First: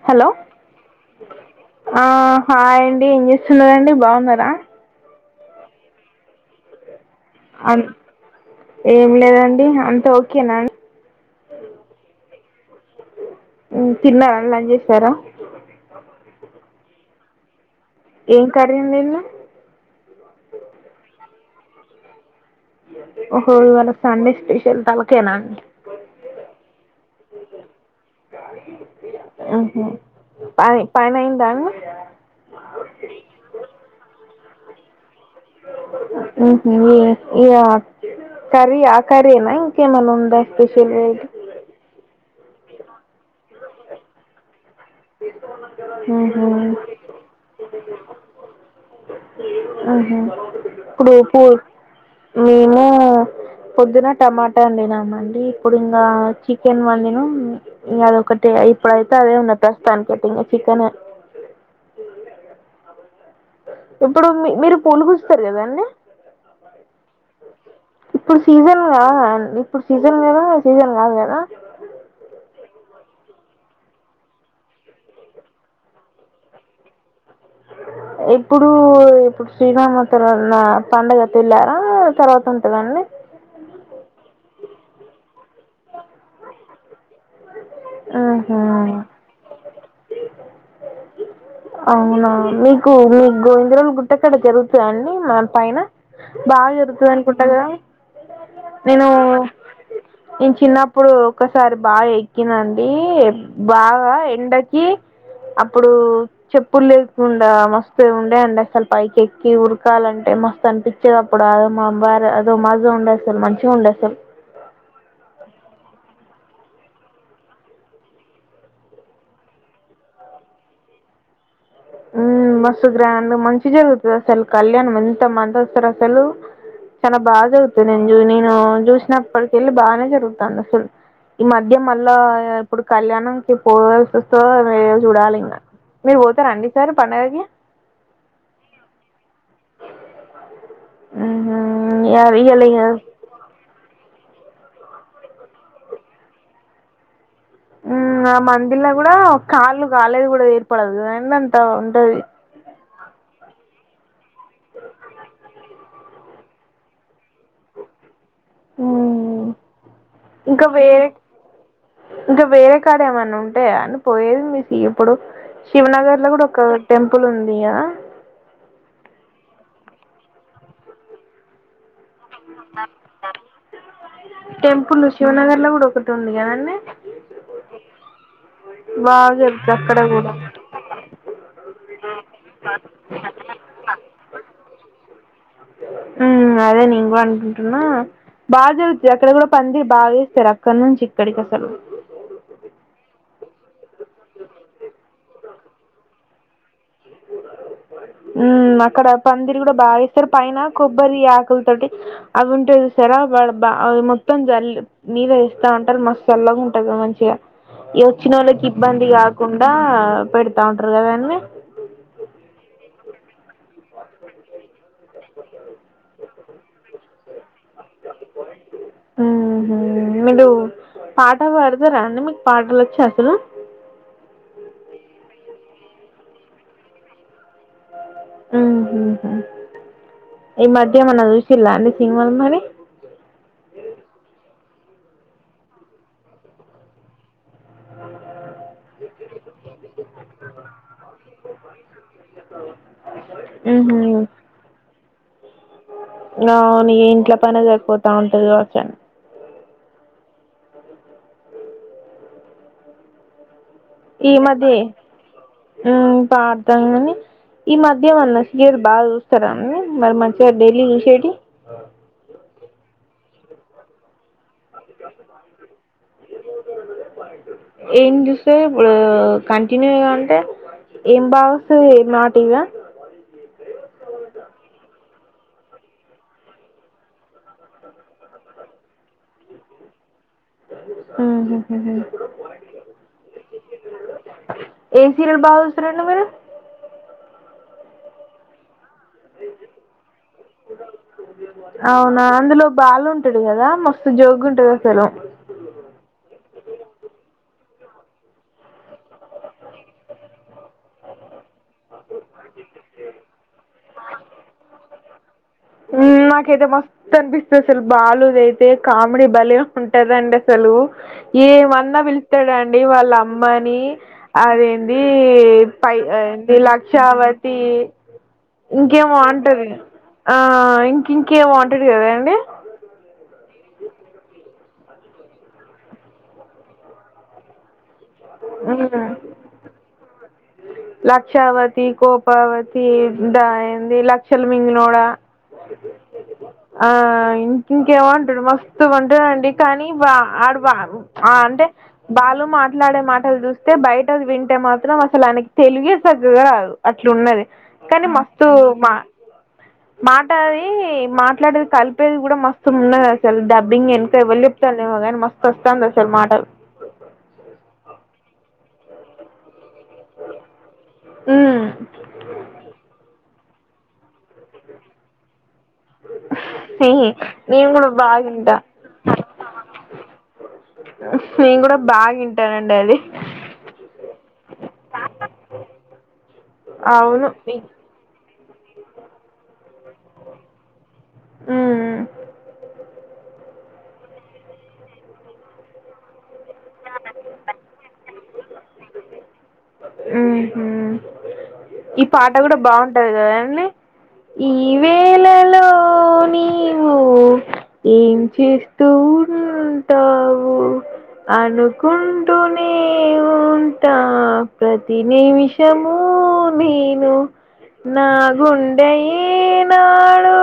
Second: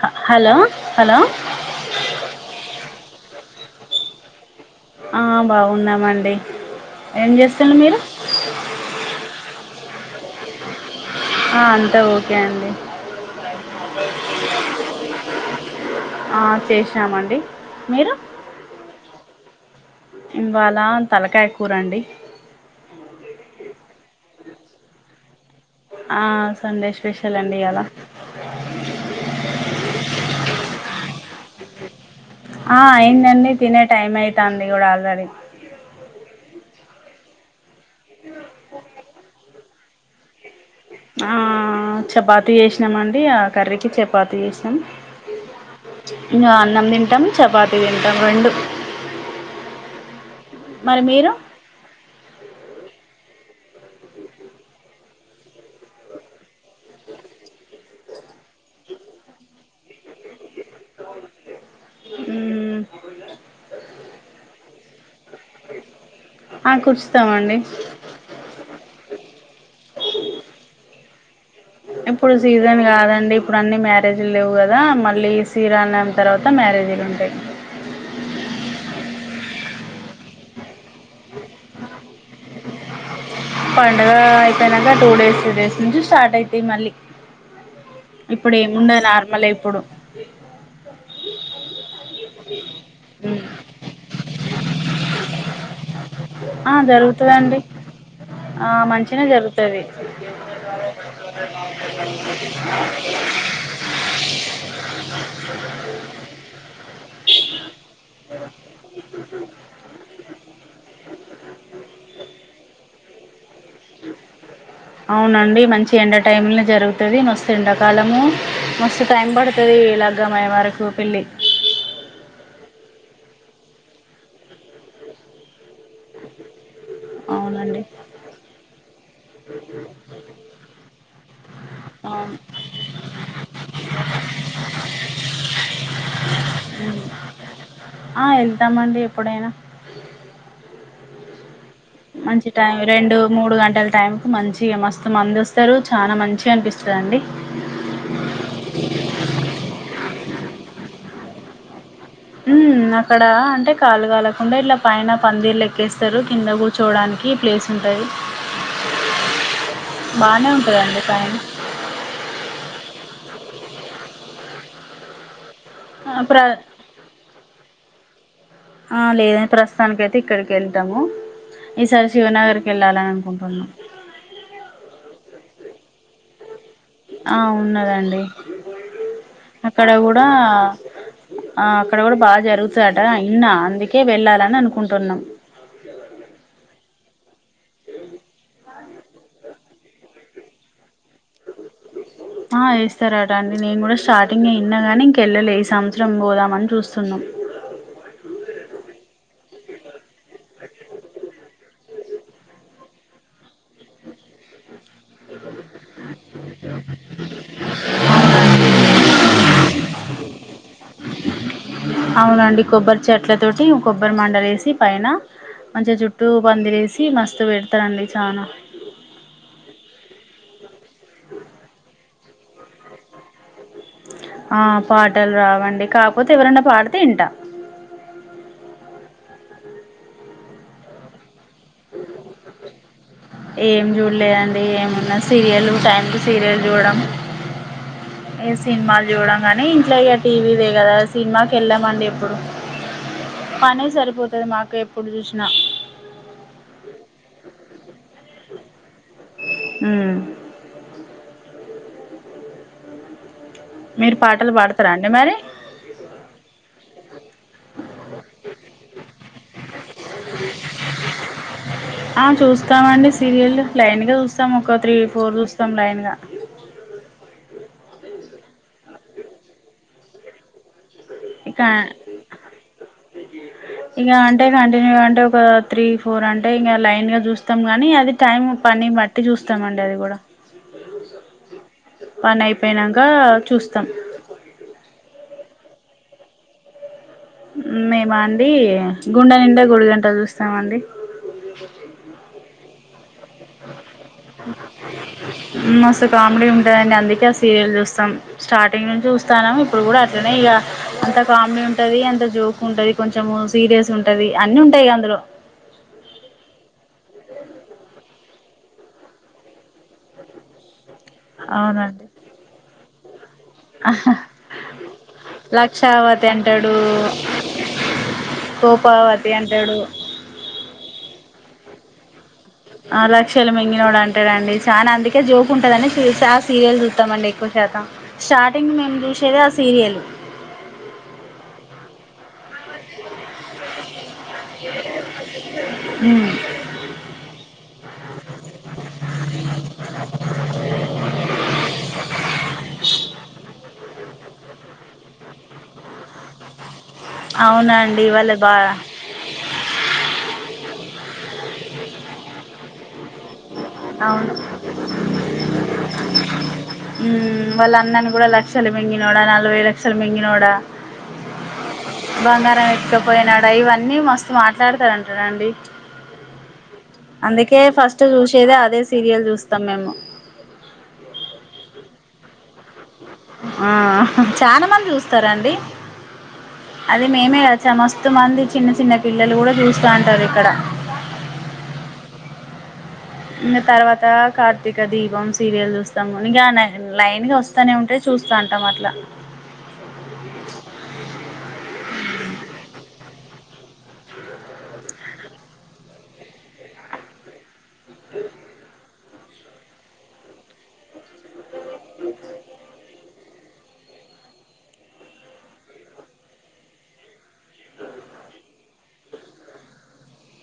హ hello hello ఆ hi అండి, ఏం జెస్ తున్నరండి, బావున్నరా ఆ బాగున్నామండి ఏం చేస్తున్నారు అన్ మీరు ఏం లేదండి అంత ఓకేనాన్ ఆ అంత ఓకే అండి ఉమ్, తిన్నారా లంచ్ చేసారా ఆ చేష్నమండి ఏం కర్రీ వండిన్లు ఇవాలా తలకాయ కూరండి ఓహో ఇవాళ సండే స్పెషల్ తలకయినా అండి ఆ సందేశ్ స్పెషల్ అండి ఇయాల ఉమ్ హ్ పని పనైంద అండి ఆ అయిందండి, తినే టైం అయితాంది గుడ ఆల్రెడీ ఉమ్ హ్ ఏం ఇగా కర్రీ ఆ కర్రీ యేనా ఇంక్ కేమన ఉందా స్పెషల్ వెరైటి చపాతి చేసినమండి ఆ కర్రీకి చపాతి చేస్ ఏ ఇగా అన్నం తింటం చపాతి తింటం రెండు ఆహా మరి ఇప్పుడు మీరు పూ మేము పొద్దున టమాట వండినమండి ఇప్పుడు ఇంగా చికెన్ వండినం ఇగ అదొక్కటె. ఇప్పుడైతే అదే ఉన్నది ప్రస్తుతానికైతే ఇంగ చికెనే మ్మ్ ఇప్పుడు మీ మీరు పూలు గుచ్చుతరు కదండి ఆ కూర్చుతామండి ఇప్పుడు సీజన్ గాదాన్ ఇప్పుడు సీజన్ గదా సీజన్ గాద్ కద ఇప్పుడు సీజన్ గాదండి ఇప్పుడు అన్ని మ్యారేజ్ ల్లేవు గదా, మళ్ళీ శ్రీరామనవమి తర్వాత మ్యా మారేజీలుంటయ్ ఇప్పుడు ఇప్పుడు శ్రీరామ తెల్లారి నా పండుగ తెళ్లారా? తర్వాత ఉంటయ్ పండగ అయిపోయినంక టూ డేస్ త్రీ డేస్ నుంచి స్టార్ట్ అయితాయి మళ్ళీ ఆహా ఇప్పుడేముండదు నార్మలే ఇప్పుడు అవునా మీకు మీగ్గోవిందరాజు గుట్టక్కడ జరుగుతయా అండి మాన్ పైన బాగా ఆ జరుగుతదన్కుంట జరుగుతదండి గదా ఆ నేనూ మంచినే జరుగుతది నేను చిన్నప్పుడు ఒకసారి బాగా ఎక్కిన నఅండి బాగా ఎండకి అప్పుడూ చెప్ చొప్పులు లేకుండా మస్తే ఉండే అండి అసలు పైకి ఎక్కి ఉరకాలంటే మస్తు అనిపించేది అప్పుడు బార అద మాజో ఉండ అసలు మంచిగా ఉండాసలు అవునండి మంచి ఎండ టైం లో జరుగుతుంది మస్తు ఎండాకాలము మస్తు టైం పడుతది ఇలా తగ్గమయ వరకు పెళ్లి మ్మ్ మస్తు గ్రాండ్ మంచి జరుగుతుంది అసలు కళ్యాణ ఎంతమంది వస్తారు అసలు చాలా బాగా అవునండి జరుగుతుంది నేను నేను చూసినప్పటిక వెళ్ళి బాగానే జరుగుతుంది అసలు ఈ మధ్య మద్యం మల్ల అవును ఇప్పుడు కళ్యాణం కి పోల్ చస్త మీ చూడాలి ఇంకా మీరు పోతారా అండి ఈసారి పండగకి ఆ వెళ్తామండి ఎప్పుడైనా మ్మ్ హ్మ్ మంచి టైం రెండు మూడు గంటలు టైం కు మంచి మస్తు మందు వస్తారు చాలా మంచిగా అనిపిస్తదండి హ్మ్ ఆ మందిలో కూడా కాళ్ళు కాలేది కూడా ఏర్పడదు అంత ఉంటది హ్మ్ అక్కడ అంటే కాళ్లు కాలకుండా ఇట్లా పైన పందిరి లెక్క ఎక్కేస్తారు కింద కూర్చోడానికి ఈ ప్లేస్ ఉంటది మ్మ్ బానే ఇంకా ఉంటదండి వేరే పైన ఇంకా వేరే కాడ ఏమన్నా ఉంట అంటే అని పోయేది మీకు ఎప్పుడు ఆ శివనగర్ లో ప్ర కూడా ఒక టెంపుల్ ఉంది ఉంది యా ఆ లేదండి ప్రస్తుతానికి అయితే ఇక్కడికి వెళ్తాము ఈసారి శివనగర్కి వెళ్ళాలని అనుకుంటున్నాం టెంపుల్ శివనగర్ లో కూడా ఒకటి ఉంది కదా అండి ఆ ఉన్నదండి అక్కడ కూడా ఆ అక్కడ కూడా బాగా జరుగుతాట ఇన్న అందుకే వెళ్ళాలని అనుకుంటున్నాం హ్మ్ అదే నేను కూడా అనుకుంటున్న బాగా జరుగుతుంది అక్కడ కూడా పందిరి బాగా వేస్తారు అక్కడ నుంచి ఇక్కడికి అసలు సరే అట అడి నేను కూడా స్టార్టింగే విన్న కానీ ఇంకా వెళ్లలే ఈ సంవత్సరం పోదామని చూస్త హ్మ్ అక్కడ పందిరి కూడా బాగా ఇస్తారు పైన కొబ్బరి ఆకుల తోటి అవి ఉంటాయి చూసారా బాళ బా అ మొత్తం జ అల్ మీద వేస్తా ఉంటారు మస్తు చల్లగా ఉంటుంది కదా మంచిగా ఈ వచ్చిన వాళ్ళకి ఇబ్బంది కాకుండా పెడతా ఉంటారు కదా అన్ని అవునండి కొబ్బరి చెట్లతోటి కొబ్బరి మండలులేసి పైన మంచిగా జుట్టు పందిరేసి మస్తు పెడుతు మ్మ్ హ్మ్ మీరు పాటలు పాడతారా అండి మీకు పాటలు వచ్చా అసలు ఆ పాటలు రావండి కాకపోతే ఎవరన్నా పాడితే ఇంట మ్మ్ ఈ మధ్యమ ఏమన్నా చూసిలా అండి సినిమాలు మరి ఏం చూడలేదండి ఏమున్న సీరియల్ టైంకి సీరియల్ చూడడం ఏ సినిమాలు చూడం కాని ఇంట్లో ఇ టీవీదే కదా సినిమాకి వెళ్ళామండి ఎప్పుడు పనే మ్మ్ హ్మ్ సరిపోతది మాకు ఎప్పుడు చూసినా అవును ఇంట్లో పని సరిపోతా ఉంటది కవచ్చం మ్మ్ మీరు పాటలు పాడుతారా అండి మరి హ్మ్ పాడతా కానీ ఈ మధ్యమ అన్న సీరియల్స్ బాగా చూస్తారా మరి మంచిగా డైలీ చూసేటివి ఆ చూస్తామండి సీరియల్ లైన్ గా చూస్తా చూస్తాం ఒక త్రీ ఫోర్ చూస్తాం లైన్గా ఏం చూస్తే ఇప్పుడు కంటిన్యూ అ అంటే ఏం ఇక బవస్ ఏ మాటివ ఇక అంటే కంటిన్యూ అంటే ఒక త్రీ ఫోర్ అంటే ఇంకా లైన్ గా చూస్తాం గానీ అది టైం పని బట్టి చూస్తాం అండి అది కూడా పని అయిపోయినంక చూస్తాం ఏ సీరియల్ బాగా చూస్తారండి మీరు మేమ అండి గుండె నిండా గడి గంటలు చూస్తామండి అవునా అందులో బాలు అంటాడు కదా మా మస్తు కామెడీ ఉంటదండి అందుకే ఆ సీరియల్ చూస్త స్టార్టింగ్ నుంచి చూస్తాన్నాం ఇప్పుడు కూడా అట్లనే ఇగ అంత కామెడీ ఉంటంది ఎంత జోక్ ఉంటది కొంచెం సీరియస్ ఉంటది అన్ని ఉంటాయి అందులో హు నాకైతే మస్తు అనిపిస్తుంది అసలు బాలు ది అయితే కామెడీ బలే ఉంటదండి అసలు ఏమన్నా అవునండి పిల్తాడా అండి వాళ్ళ అమ్ అమ్మని అదేంది పై లక్షావతి అంటాడు లక్షావతి ఇంకేం కోపావతి అంటారు అంటాడు ఆ ఇంక ఇంకేం అంటారు కదా అండి ఆ లక్షలు మింగినోడు అంటాడు అండి చానా అందుకే జోక్ ఉంటుందని చూ ఆ సీరియల్ చూస్తామండి ఎక్కువ శాతం స్టార్టింగ్ మేము మ్మ్ చూసేదే ఆ సీరియల్ లక్షావతి కో పవతి దా ఏంది లక్షలు మింగినోడా అ ఇంక ఇంకేమ ఉంటాడు మస్తు ఉంటాడండి కానీ ఆడు బా అంటే బా వాళ్ళ మాట్లాడే మాటలు చూస్తే బయట వింటే మాత్రం అసలు ఆయనకి తెలుగే సక్కగా రాదు అట్లు ఉన్నది అవునండి కానీ వాళ్ళ మస్తు బా మా మాట అది మా మాట్లాడేది కలిపేది కూడా మస్తు ఉన్నది అసలు ఢ అవును వస్తాంది అసలు మాటలు హు వాళ్ళ అన్నని కూడా లక్షలు మెంగినోడా నలభై లక్షలు మింగినోడా ఉమ్ బంగారం ఎత్తుకుపోయినోడా ఇవన్నీ మస్తు మాట్లాడతారంటాడాండి నేను కూడా ఫస్ట్ బాగా ఇంట చూసేదే అదే సీరియల్ చూస్తాం మేము [inaudible] నేను కూడా బాగా వింటానండి అది హు చానా మంది చూస్తారాండి అది అవును మేమే గా మస్తు మంది చిన్న చిన్న పిల్లలు కూడా చూస్తా ఉంటారు ఇక్కడ ఉహు ఇంగా తర్వాత కార్తీక దీపం సీరియల్ చూస్తాము ఇంగా లైన్ గా వస్తానే ఉంటే చూ చూస్తాంటాం అట్లా ఉహు ఈ పాట కూడా బాగుంటది కదా అండి ఈవేళలో నీవు ఏం చేస్తూ ఉంటావు అను కుంటనే ఉంటా ప్రతి నిమిషముూ నేను నా గుండె ఏనాడు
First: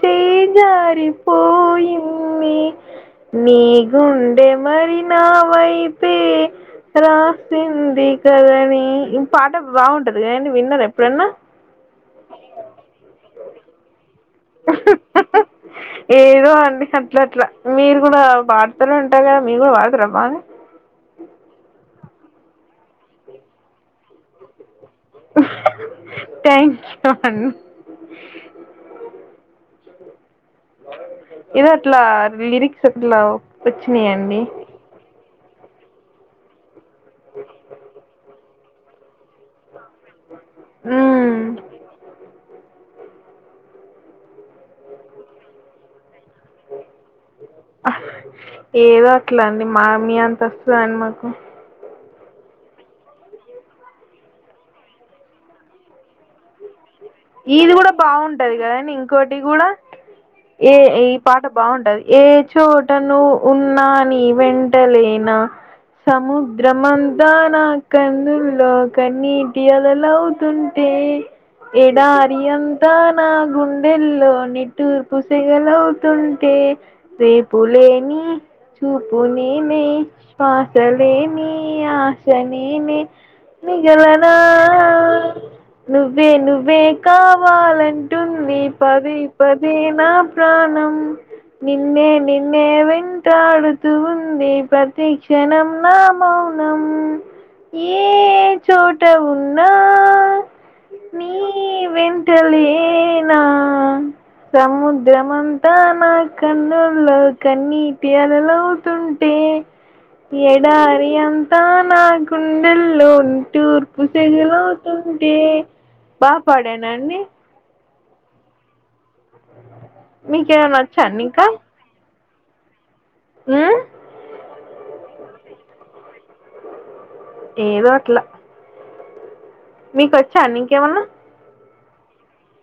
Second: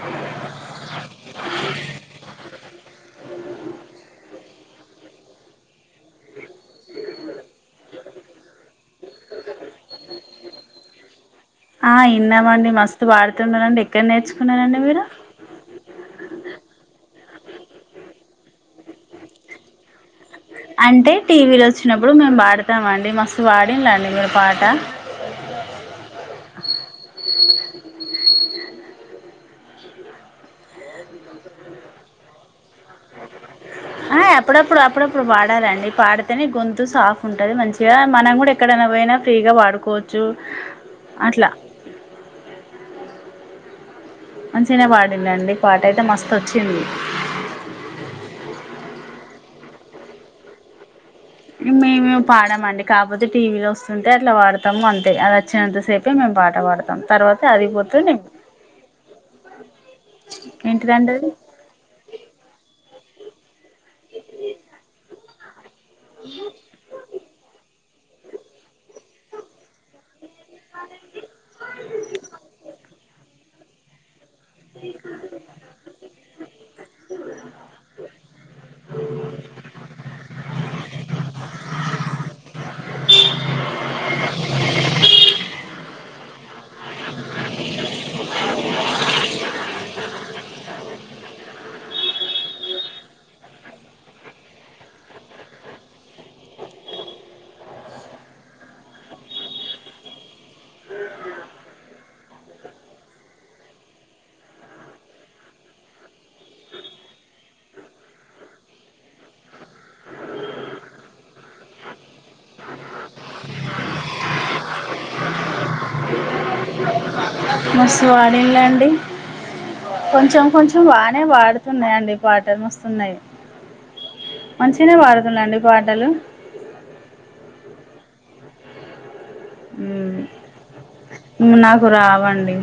చేయి జారిపోయింది నీ గుండే మరి నా వైపే రాసింది తలని ఈ పాట బాగుంటది కదా అండి విన్నారా ఎప్పుడన్నా ఆ ఇన్నామండి మస్తు పాడుతున్నారండి ఎక్కడ నేర్చుకు ఏదో అండి అ ఇట్లా అట్లా మీరు కూడా పాడతారంట కదా మీరు కూడా పాడతారా బానే అంటే టీవీలో వచ్చినప్పుడు మేము పడుతామ అండి మస్తు పాడిలు అండి మీరు పాట థ్యాంక్యూ అండ్ ఇది అట్లా లిరిక్ ఆ అప్పుడప్పుడు అప్పుడప్పుడు పాడాలండి పాడితేనె గొంతు సాఫ్ ఉంటది మంచిగా మనం గుడ ఎక్కడైన పోయిన ఫ్రీగా పాడుకోవచ్చు అట్లా మ్మ్ మంచిగనే పాడిందండి పాటైతే మస్తొచ్చింది ఏదో అట్ల అండి మా మీ అంత వస్తదా అండి మాకు మేమేం పాడమండి కాక్పోతే టీవీలో వస్తుంటే అట్ల పాడతాము అంతే అదొచ్చినంతసేపే మేం పాట పాడతాం తర్వాత అది ఈది గూడ పోతే బావుంటది కదని ఇంకోటి గూడ ఏ ఏంటిదండి ఈ అది పాట బావుంటది ఏ చోట్ అట్టనువ్ ఉన్నా నీ వెంటలేన సముద్రమంతా నాకన్నుల్లో కన్నీటి అలలవ్ తుంటే ఎడారి అంతా నా గుండెల్లో నిట్టూర్పు సెగలవ్తుంటే రేపులేని చూపు నేనే శ్వాస లేనీ ఆశ నేనే మిగలనా ఆ నువే నువే వేకావాలంటుందీ పదే పదే నా ప్రాణం నిన్నే నిన్నే వెంటాడుతు ఉందీ ప్రతి క్షణం నామౌ నం ఏ చోట ఉన్నా నీ వెంటలేనా సముద్రం అంతా నా కన్నుల్లో కన్నీటి అలలవ్ తుంటే ఏ ఎడారి అంతా నా గుండెల్లో నిట్టూర్పు సెగలవుతుం టే బా పాడ్యానా అండీ మస్సు పాడిల్లండి కొంచం మీకేమైనా కొంచం వచ్చా వానే అండి ఇంకా పాడుతున్నయండి పూ వాటర్ మస్తున్నయ్ ఉమ్, మంచిగానే పాడుతుందండి వాడ్డలు ఏదో అట్ల మీకొచ్చాన్ ఇంకేమన్న నాకు రావండి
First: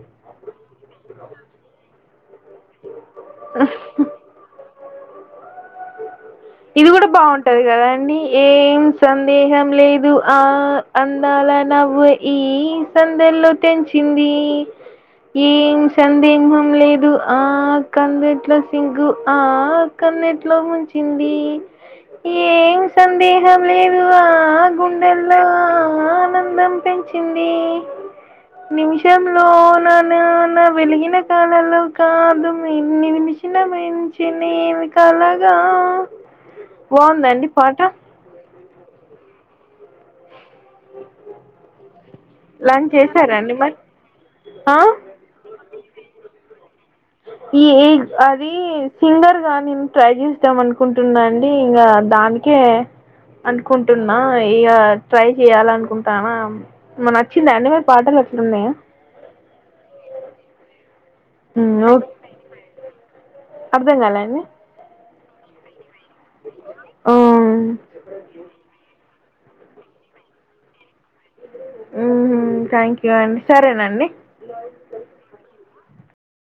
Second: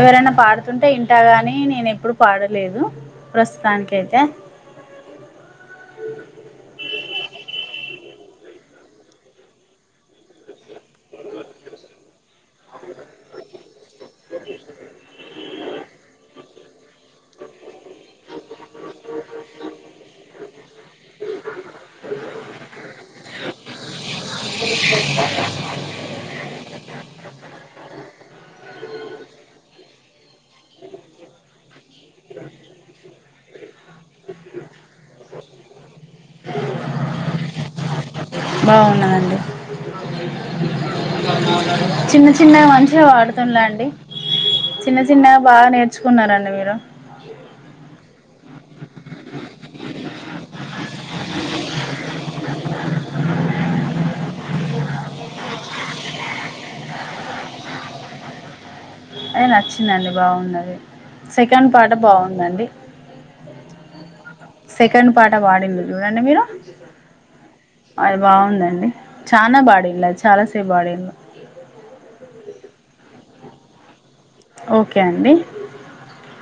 ఎవరైనా పాడుతుంటే ఇంటా గాని నేను ఎప్పుడు పాడలేదు ప్రస్తుతానికైతే ఇది గుడ బావుంటది కద అండి ఏం సందేహం లేదు ఆ అందాల నవ్వు ఈ సందెల్లొ తెంచిందీ ఏం సందింహం లేదు ఆ కందిట్లో సిగ్గు ఆ కందిట్ ట్లో ఉంచి సందేహం లేదు ఆ గుండెల్లో ఆ ఆనందం పెంచింది నిమ్షం లోనన్ నాన్న వెలిగిన కాలంలో కాదు మీ నిమిష్ చిన్న మించినీవి కలగా బావుందండి పాట బాగున్నదండి చిన్న చిన్న లంచ్ మంచిగ చేసారండి వాడుతుంద మరి అండి ఆ చిన్న చిన్నగ బాగ నేర్చుకున్నారండి మీరు ఈ ఏగ్ అదీ సింగర్గా నేన్ ట్రై జేస్తాం అనుకుంటున్నా అండీ ఇంగా దానికే అనుకుంటున్నా ఇగ ట్రై జేయాలనుకుంటానా నచ్చిందా అండి మీ పాటలు అట్లున్నయా ఐ నచ్చిందండి బావున్నదే సెకండ్ పాట బావుందండి అర్ధం కాలా అండి సకండ్ పాట పాడింది చూడండి మీరు అది బాగుందండి చాలనా పాడీలుది చాలాసేపు పాడీలు ఉహు థ్యాంక్ యూ అండి సరేనండి ఓకే అండి